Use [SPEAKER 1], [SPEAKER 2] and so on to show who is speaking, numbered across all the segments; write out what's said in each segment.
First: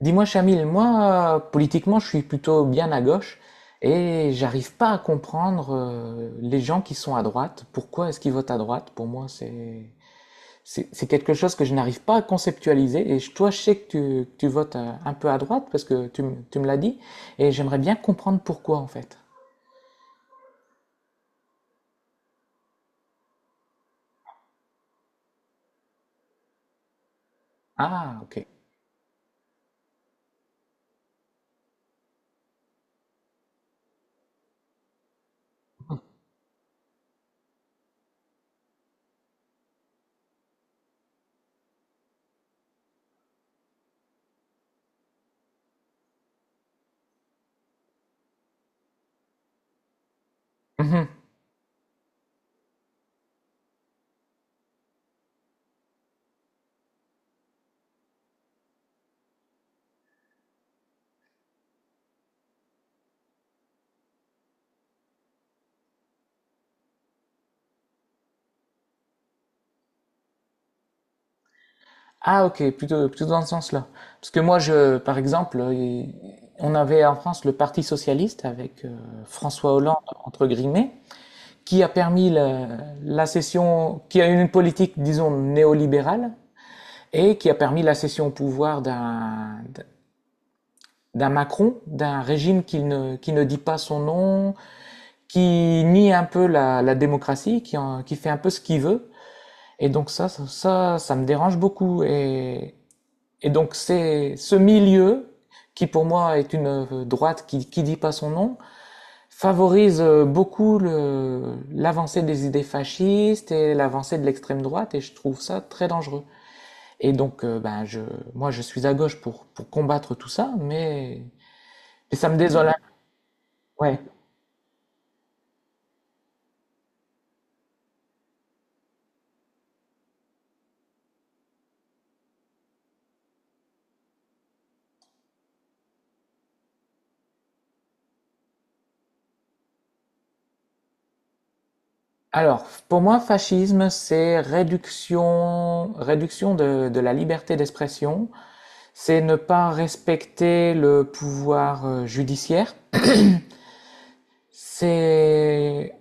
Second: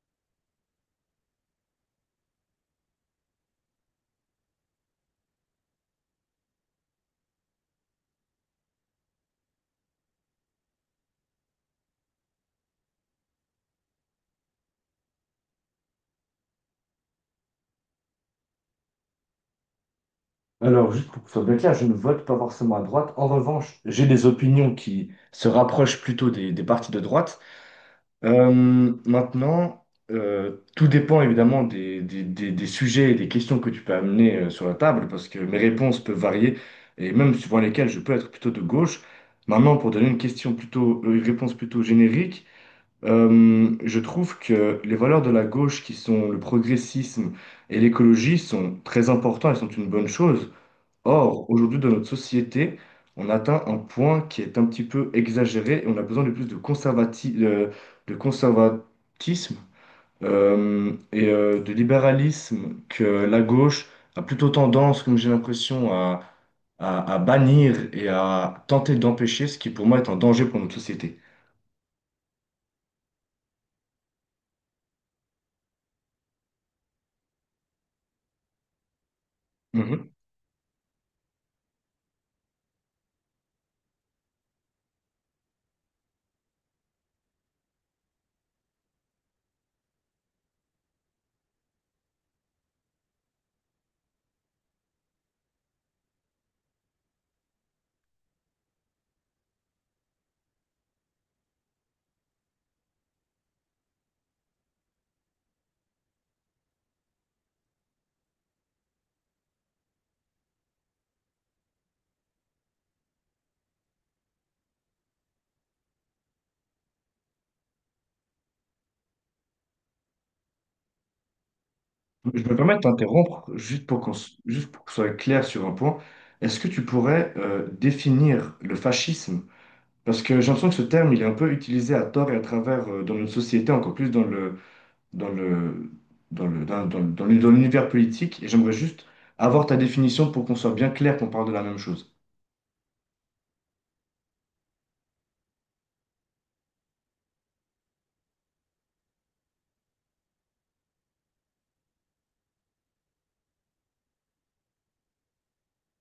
[SPEAKER 1] Dis-moi, Chamil, moi, politiquement, je suis plutôt bien à gauche et j'arrive pas à comprendre les gens qui sont à droite. Pourquoi est-ce qu'ils votent à droite? Pour moi, c'est quelque chose que je n'arrive pas à conceptualiser. Toi, je sais que tu votes un peu à droite parce que tu me l'as dit et j'aimerais bien comprendre pourquoi en fait.
[SPEAKER 2] Alors, juste pour que ce soit bien clair, je ne vote pas forcément à droite. En revanche, j'ai des opinions qui se rapprochent plutôt des partis de droite.
[SPEAKER 1] Ah, ok.
[SPEAKER 2] Euh, maintenant, Tout dépend évidemment des sujets et des questions que tu peux amener sur la table, parce que mes réponses peuvent varier, et même suivant lesquelles je peux être plutôt de gauche. Maintenant, pour donner une une réponse plutôt générique, je trouve que les valeurs de la gauche, qui sont le progressisme et l'écologie, sont très importantes et sont une bonne chose.
[SPEAKER 1] Mhm.
[SPEAKER 2] Or, aujourd'hui, dans notre société, on atteint un point qui est un petit peu exagéré et on a besoin de plus de de conservatisme de libéralisme que la gauche a plutôt tendance, comme j'ai l'impression, à bannir et à tenter d'empêcher, ce qui pour moi est un danger pour notre société.
[SPEAKER 1] Ah, ok, plutôt dans ce sens-là. Parce que moi, je, par exemple, on avait en France le Parti socialiste avec François Hollande
[SPEAKER 2] Mhm.
[SPEAKER 1] entre guillemets, qui a permis la cession, qui a une politique, disons, néolibérale, et qui a permis la cession au pouvoir d'un Macron, d'un régime qui ne dit pas son nom, qui nie un peu la démocratie, qui fait un peu ce qu'il veut. Et donc ça me dérange beaucoup. Et donc c'est ce milieu qui pour moi est une droite qui dit pas son nom, favorise beaucoup l'avancée des idées fascistes et l'avancée de l'extrême droite, et je trouve ça très dangereux. Et donc, moi, je suis à gauche pour combattre tout ça, mais ça me
[SPEAKER 2] Je me
[SPEAKER 1] désole un
[SPEAKER 2] permets de
[SPEAKER 1] peu.
[SPEAKER 2] t'interrompre
[SPEAKER 1] Ouais.
[SPEAKER 2] juste pour que ce soit clair sur un point. Est-ce que tu pourrais définir le fascisme? Parce que j'ai l'impression que ce terme, il est un peu utilisé à tort et à travers dans notre société, encore plus dans le, dans le, dans le, dans, dans- dans le- dans l'univers politique. Et j'aimerais juste avoir ta définition pour qu'on soit bien clair qu'on parle de la même chose.
[SPEAKER 1] Alors, pour moi, fascisme, c'est réduction de la liberté d'expression, c'est ne pas respecter le pouvoir judiciaire, c'est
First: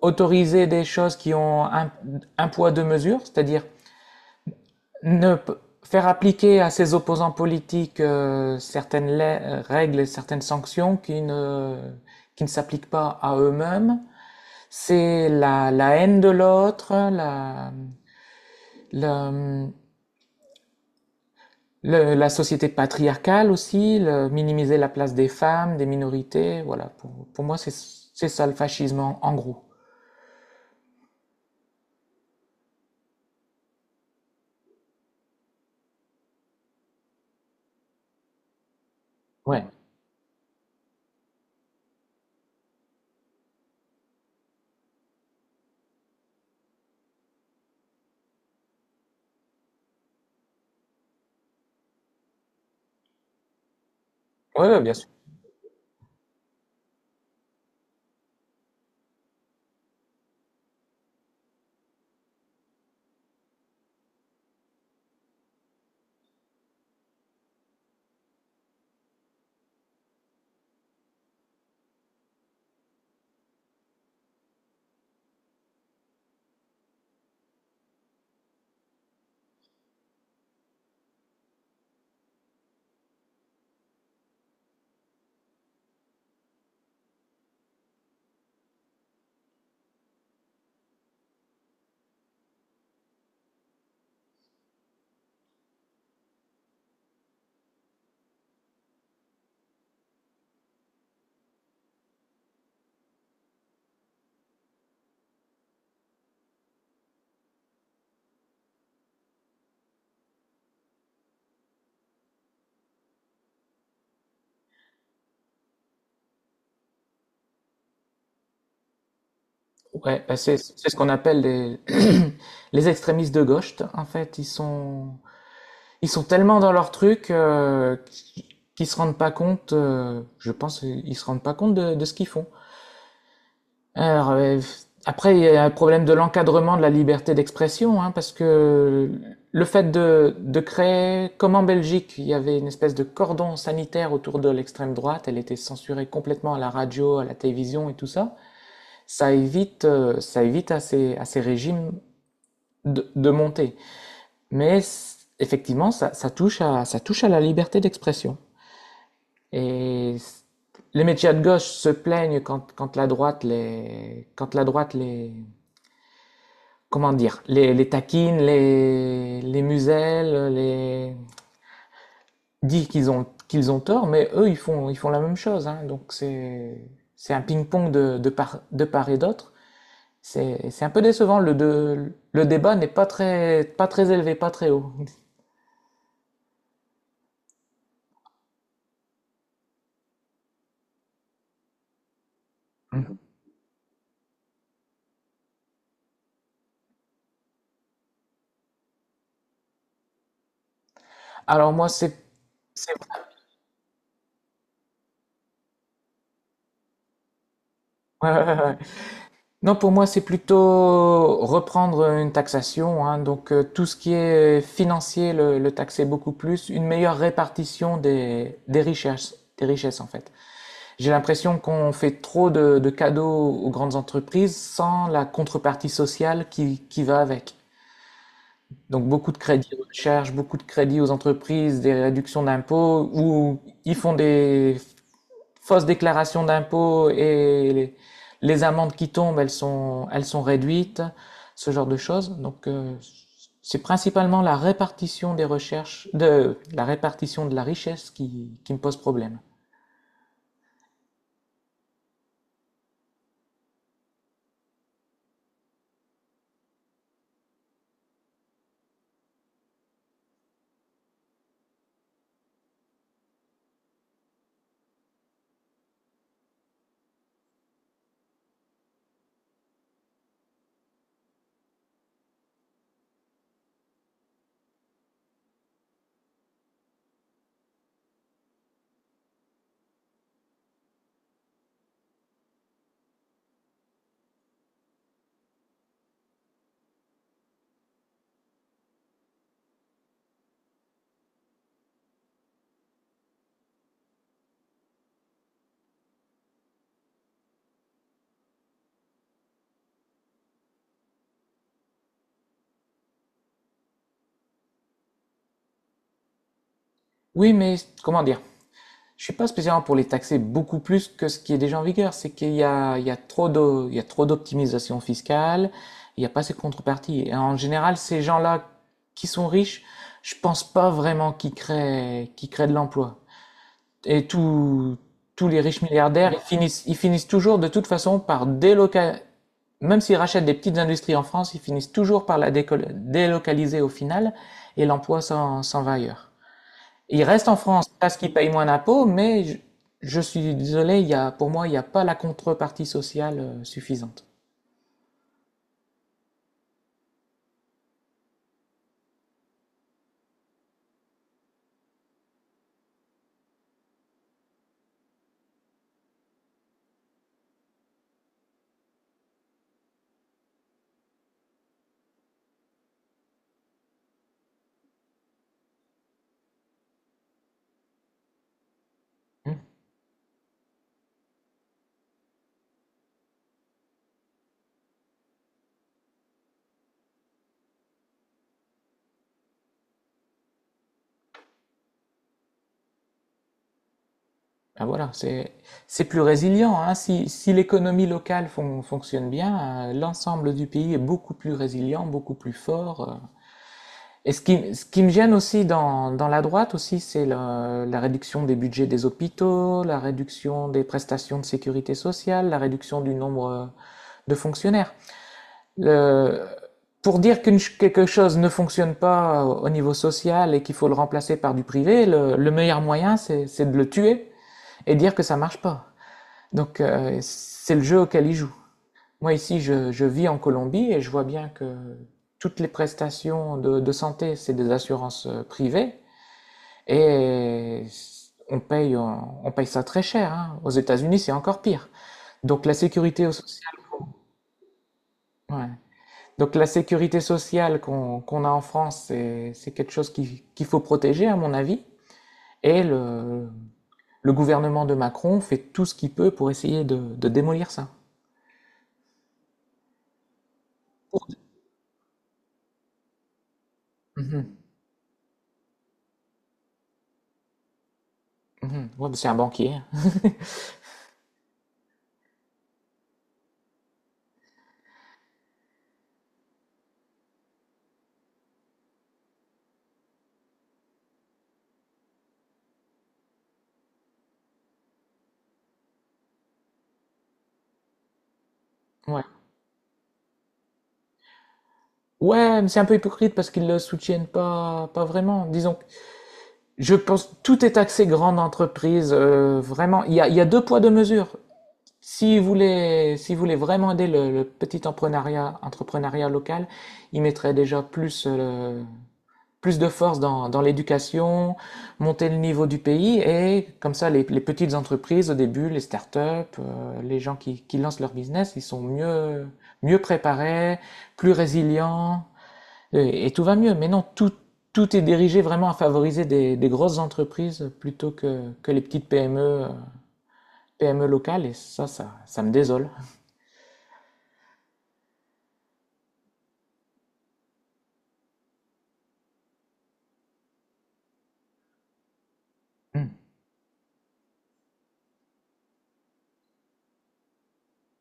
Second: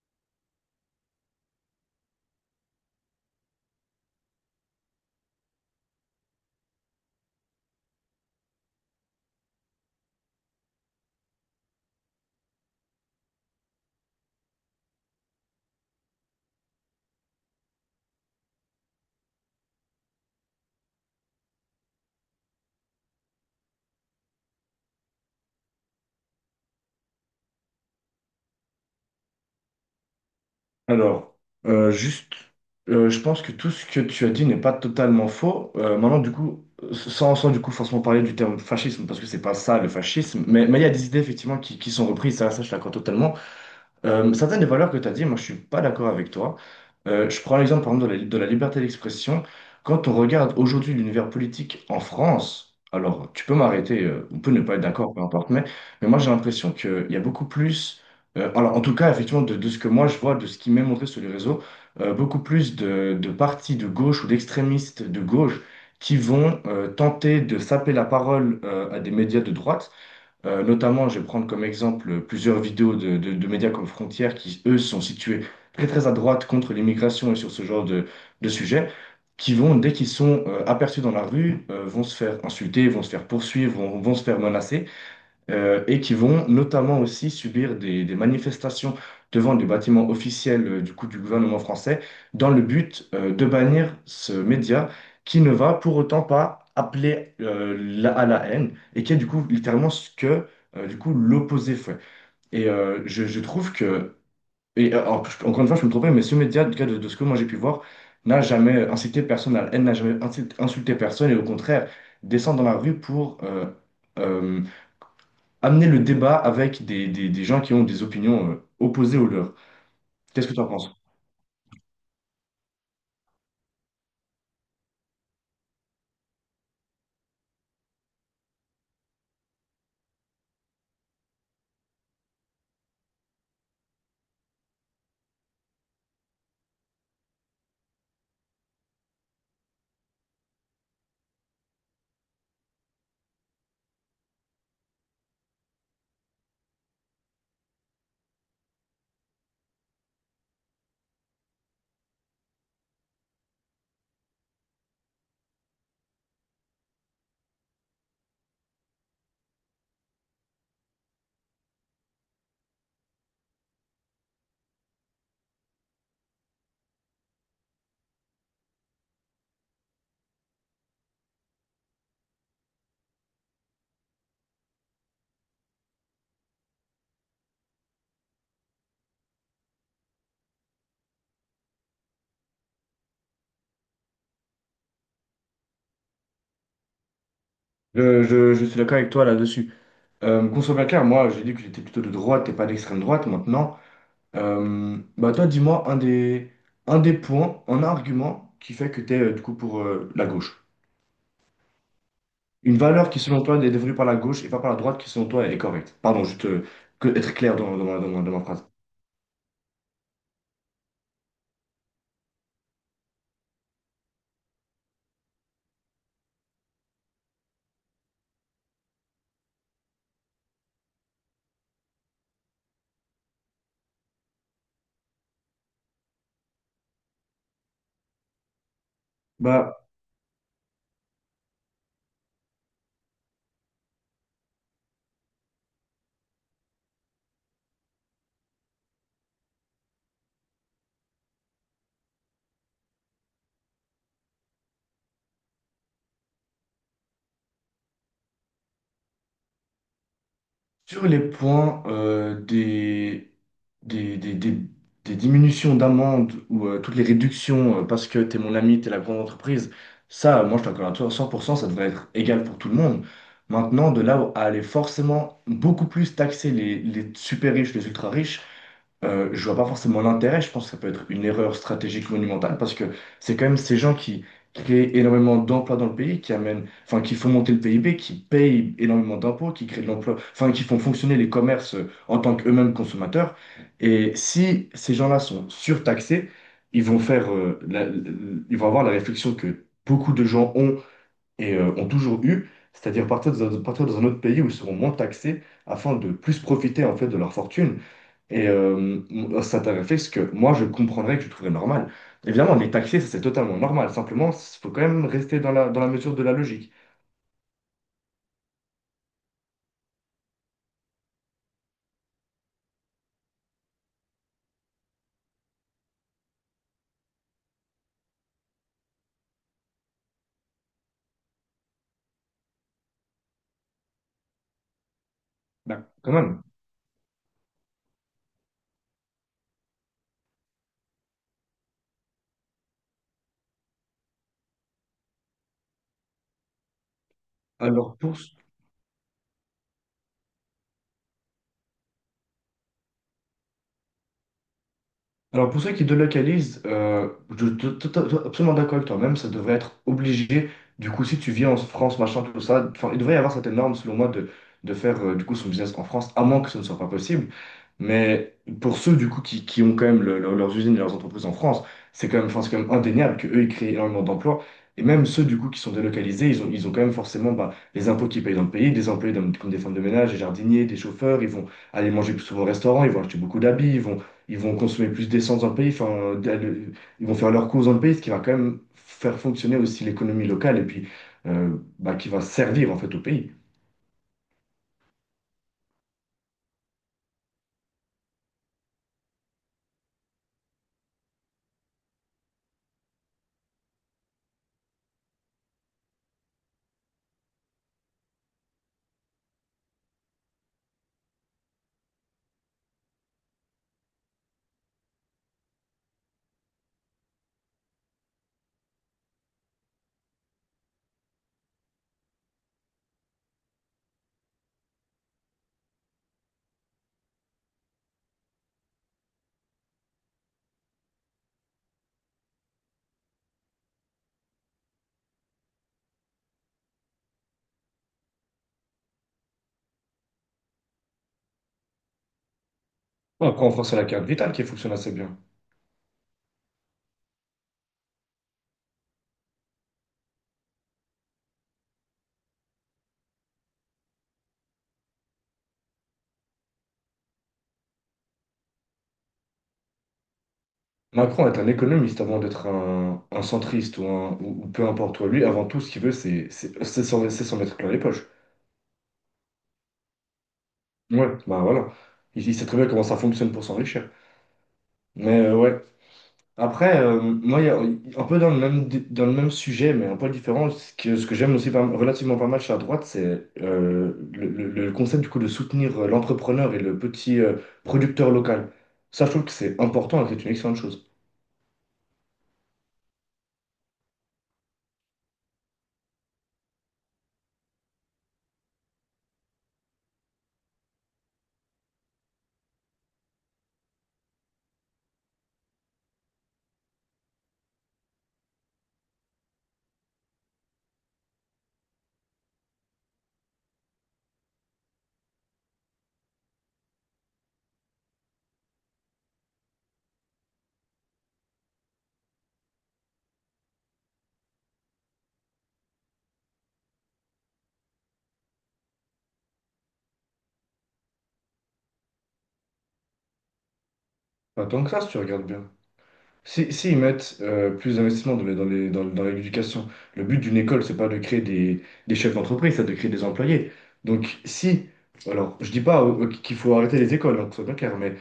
[SPEAKER 1] autoriser des choses qui ont un poids, deux mesures, c'est-à-dire Ne p- faire appliquer à ses opposants politiques règles et certaines sanctions qui ne s'appliquent pas à eux-mêmes, c'est la haine de l'autre, la, la société patriarcale aussi, minimiser la place des femmes, des minorités, voilà. Pour moi, c'est ça le fascisme en gros.
[SPEAKER 2] Alors, euh, juste, je pense que tout ce que tu as dit n'est pas totalement faux. Maintenant, du coup, sans du coup forcément parler du terme fascisme, parce que c'est pas
[SPEAKER 1] Ouais,
[SPEAKER 2] ça le fascisme, mais il y a des idées effectivement qui sont reprises, ça je l'accorde totalement. Certaines des valeurs que tu as dit, moi je suis pas d'accord avec toi. Je prends l'exemple par exemple de la liberté d'expression. Quand on regarde aujourd'hui l'univers politique en France, alors tu peux m'arrêter, on peut ne
[SPEAKER 1] ouais,
[SPEAKER 2] pas
[SPEAKER 1] ouais,
[SPEAKER 2] être
[SPEAKER 1] bien sûr.
[SPEAKER 2] d'accord, peu importe, mais moi j'ai l'impression qu'il y a beaucoup plus, alors en tout cas effectivement de ce que moi je vois, de ce qui m'est montré sur les réseaux, beaucoup plus de partis de gauche ou d'extrémistes de gauche qui vont tenter de saper la parole à des médias de droite. Notamment, je vais prendre comme exemple plusieurs vidéos de médias comme Frontières qui, eux, sont situés très très à droite contre l'immigration et sur ce genre de sujet, qui vont, dès qu'ils sont aperçus dans la rue, vont se faire insulter, vont se faire poursuivre, vont se faire menacer et qui vont notamment aussi subir des manifestations devant des bâtiments officiels du gouvernement français dans le but de bannir ce média qui ne va pour autant pas appeler à la haine et qui est du coup littéralement ce que l'opposé fait. Et je trouve que, encore une fois, je peux me tromper, mais ce média, en tout cas de ce que moi j'ai pu voir, n'a jamais incité personne à la haine, n'a jamais insulté personne et au contraire descend dans la rue pour euh, amener le débat avec des gens qui ont des opinions opposées aux leurs.
[SPEAKER 1] Ouais, bah,
[SPEAKER 2] Qu'est-ce que
[SPEAKER 1] c'est
[SPEAKER 2] tu en
[SPEAKER 1] c'est
[SPEAKER 2] penses?
[SPEAKER 1] ce qu'on appelle des les extrémistes de gauche. En fait, ils sont ils sont tellement dans leur truc qu'ils se rendent pas compte, je pense, ils se rendent pas compte de ce qu'ils font. Alors, après, il y a un problème de l'encadrement de la liberté d'expression, hein, parce que le fait de créer, comme en Belgique, il y avait une espèce de cordon sanitaire autour de l'extrême droite, elle était censurée complètement à la radio, à la télévision et tout ça, ça évite à à ces régimes de monter. Mais effectivement, ça touche ça touche à la liberté d'expression. Et les médias de gauche se plaignent quand la droite quand la droite les, comment dire, les taquine, les muselle, les, dit qu'ils ont tort, mais eux, ils font la même chose, hein. Donc c'est un ping-pong de part et d'autre. C'est un peu décevant. Le débat n'est pas très élevé, pas très haut.
[SPEAKER 2] Je suis d'accord avec toi là-dessus. Qu'on soit bien clair, moi j'ai dit que j'étais plutôt de droite et pas d'extrême droite maintenant. Bah toi dis-moi un des points, un argument qui fait que tu es du coup pour la gauche.
[SPEAKER 1] Alors moi,
[SPEAKER 2] Une
[SPEAKER 1] c'est,
[SPEAKER 2] valeur qui selon toi est dévolue par la gauche et pas par la droite qui selon toi est correcte. Pardon, juste que, être clair
[SPEAKER 1] ouais,
[SPEAKER 2] dans
[SPEAKER 1] ouais,
[SPEAKER 2] ma
[SPEAKER 1] ouais,
[SPEAKER 2] phrase.
[SPEAKER 1] ouais. Non, pour moi, c'est plutôt reprendre une taxation, hein. Donc tout ce qui est financier, le taxer beaucoup plus, une meilleure répartition des richesses en fait. J'ai l'impression qu'on fait trop de cadeaux aux grandes entreprises sans la contrepartie sociale qui va avec. Donc beaucoup de crédits aux
[SPEAKER 2] Bah,
[SPEAKER 1] recherche, beaucoup de crédits aux entreprises, des réductions d'impôts, où ils font des fausse déclaration d'impôt et les amendes qui tombent, elles sont réduites, ce genre de choses. Donc, c'est principalement la répartition des recherches, de la répartition de la richesse qui me pose problème.
[SPEAKER 2] sur les points des, des- des- des diminutions d'amende ou toutes les réductions parce que t'es mon ami, t'es la grande entreprise, ça, moi je t'accorde à toi, 100%, ça devrait être égal pour tout le monde. Maintenant, de là à aller forcément beaucoup plus taxer les super riches, les ultra riches, je vois pas forcément l'intérêt. Je pense que ça peut être une erreur stratégique monumentale parce que c'est quand même ces gens qui créent énormément d'emplois dans le pays, qui amènent, enfin, qui font monter le PIB, qui payent énormément d'impôts, qui créent de l'emploi, enfin, qui font fonctionner les commerces en tant qu'eux-mêmes consommateurs. Et si ces gens-là sont surtaxés, ils vont ils vont avoir la réflexion que beaucoup de gens ont et ont toujours eu, c'est-à-dire partir dans un autre pays où ils seront moins taxés afin de plus profiter en fait de leur fortune. Et ça t'avait fait ce que moi je comprendrais que je trouverais normal. Évidemment, les taxer, ça c'est totalement normal. Simplement, il faut quand même rester dans la mesure de la logique.
[SPEAKER 1] Oui, mais comment dire? Je suis pas spécialement pour les taxer beaucoup plus que ce qui est déjà en vigueur. C'est qu'il y a trop de, il y a trop d'optimisation fiscale. Il n'y a pas ces contreparties. Et en général, ces gens-là qui sont riches, je pense pas vraiment qu'ils créent de l'emploi. Et tous les riches
[SPEAKER 2] Bah, quand
[SPEAKER 1] milliardaires,
[SPEAKER 2] même.
[SPEAKER 1] ils finissent toujours de toute façon par délocaliser. Même s'ils rachètent des petites industries en France, ils finissent toujours par la délocaliser au final et l'emploi s'en va ailleurs. Ils restent en France
[SPEAKER 2] Alors pour,
[SPEAKER 1] parce qu'ils payent moins d'impôts, mais je suis désolé, il y a, pour moi, il n'y a pas la contrepartie sociale suffisante.
[SPEAKER 2] alors pour ceux qui délocalisent, je suis absolument d'accord avec toi-même, ça devrait être obligé. Du coup, si tu vis en France, machin, tout ça, enfin, il devrait y avoir cette norme, selon moi, de faire son business en France, à moins que ce ne soit pas possible. Mais pour ceux du coup qui ont quand même leurs usines et leurs entreprises en France, c'est quand même, enfin, c'est quand même indéniable qu'eux, ils créent énormément d'emplois. Et même ceux du coup qui sont délocalisés, ils ont quand même forcément bah, les impôts qu'ils payent dans le pays, des employés comme
[SPEAKER 1] Hmm.
[SPEAKER 2] des femmes de ménage, des jardiniers, des chauffeurs, ils vont aller manger plus souvent au restaurant, ils vont acheter beaucoup d'habits, ils vont consommer plus d'essence dans le pays, ils vont faire leurs courses dans le pays, ce qui va quand même faire fonctionner aussi l'économie locale et puis bah, qui va servir en fait au pays.
[SPEAKER 1] Ben voilà, c'est plus résilient, hein. Si, si l'économie locale fonctionne bien, l'ensemble du pays est beaucoup plus résilient, beaucoup plus fort. Et ce qui me gêne aussi dans la droite aussi, c'est la réduction des budgets des hôpitaux, la réduction des prestations de sécurité sociale, la réduction du nombre de fonctionnaires. Le- pour dire qu'une quelque chose ne fonctionne pas au niveau social et qu'il faut le remplacer par du privé, le meilleur moyen, c'est de le tuer et dire que ça marche pas. Donc c'est le jeu auquel ils jouent. Moi ici, je vis en Colombie et je vois bien que toutes les prestations de santé, c'est des assurances privées. Et on paye ça très cher, hein. Aux États-Unis, c'est encore pire. Donc la sécurité
[SPEAKER 2] Après, on
[SPEAKER 1] sociale,
[SPEAKER 2] pense à la carte vitale qui fonctionne assez bien.
[SPEAKER 1] ouais. Donc la sécurité sociale qu'on a en France, c'est quelque chose qu'il faut protéger, à mon avis. Et le gouvernement de Macron fait tout ce qu'il peut pour essayer de démolir ça.
[SPEAKER 2] Macron est un économiste avant d'être un centriste ou
[SPEAKER 1] Mhm.
[SPEAKER 2] peu importe. Toi. Lui, avant tout, ce qu'il veut, c'est c'est s'en mettre plein les poches.
[SPEAKER 1] Mhm. Ouais, mais c'est un banquier.
[SPEAKER 2] Ouais, bah voilà. Il sait très bien comment ça fonctionne pour s'enrichir. Mais ouais. Après, il y a un peu dans le même sujet, mais un peu différent, ce que j'aime aussi relativement pas mal chez la droite, c'est le concept du coup de soutenir l'entrepreneur et le petit producteur local. Ça, je
[SPEAKER 1] Ouais.
[SPEAKER 2] trouve que c'est important et que c'est une excellente chose.
[SPEAKER 1] Ouais, mais c'est un peu hypocrite parce qu'ils le soutiennent pas, pas vraiment. Disons, je pense tout est axé grande entreprise, vraiment, il y a 2 poids 2 mesures. Si vous voulez vraiment aider le petit empreneuriat entrepreneuriat local, il mettrait déjà plus, plus de force dans l'éducation, monter le niveau du pays et comme ça les petites entreprises au début, les startups, up les gens qui lancent leur business, ils sont mieux préparés, plus résilients. Et tout va mieux. Mais non, tout, tout est dirigé vraiment à favoriser des grosses entreprises plutôt que les petites PME, PME locales. Et ça me désole.
[SPEAKER 2] Pas tant que ça, si tu regardes bien. Si ils mettent plus d'investissement dans l'éducation, le but d'une école, c'est pas de créer des chefs d'entreprise, c'est de créer des
[SPEAKER 1] Hmm.
[SPEAKER 2] employés. Donc si, Alors je dis pas qu'il faut arrêter les écoles, hein, que ce soit bien clair,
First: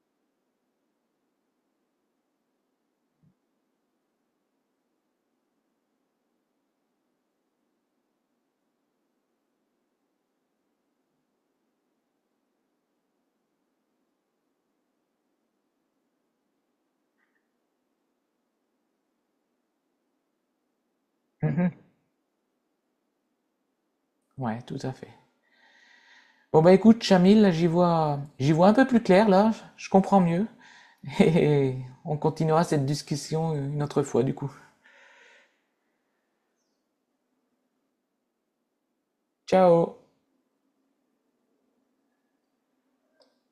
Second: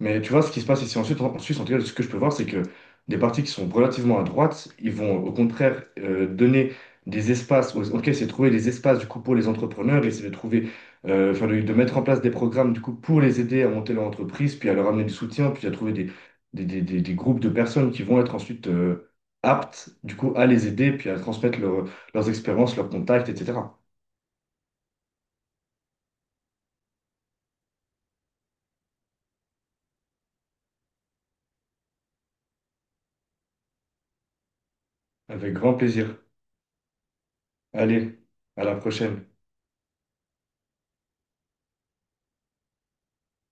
[SPEAKER 2] mais tu vois, ce qui se passe ici en Suisse, en tout cas, ce que je peux voir, c'est que des partis qui sont relativement à droite, ils vont au contraire donner ok, c'est de trouver des espaces du coup pour les entrepreneurs, et c'est enfin, de mettre en place des programmes du coup pour les aider à monter leur entreprise, puis à leur amener du soutien, puis à trouver des groupes de personnes qui vont être ensuite aptes du coup à les aider, puis à transmettre
[SPEAKER 1] Mhm.
[SPEAKER 2] leurs expériences, leurs contacts, etc.
[SPEAKER 1] Ouais, tout à fait. Bon, bah écoute, Chamil, là, j'y vois un peu plus clair, là. Je comprends mieux. Et on continuera cette discussion une autre fois, du coup.
[SPEAKER 2] Avec grand plaisir. Allez, à la prochaine.
[SPEAKER 1] Ciao!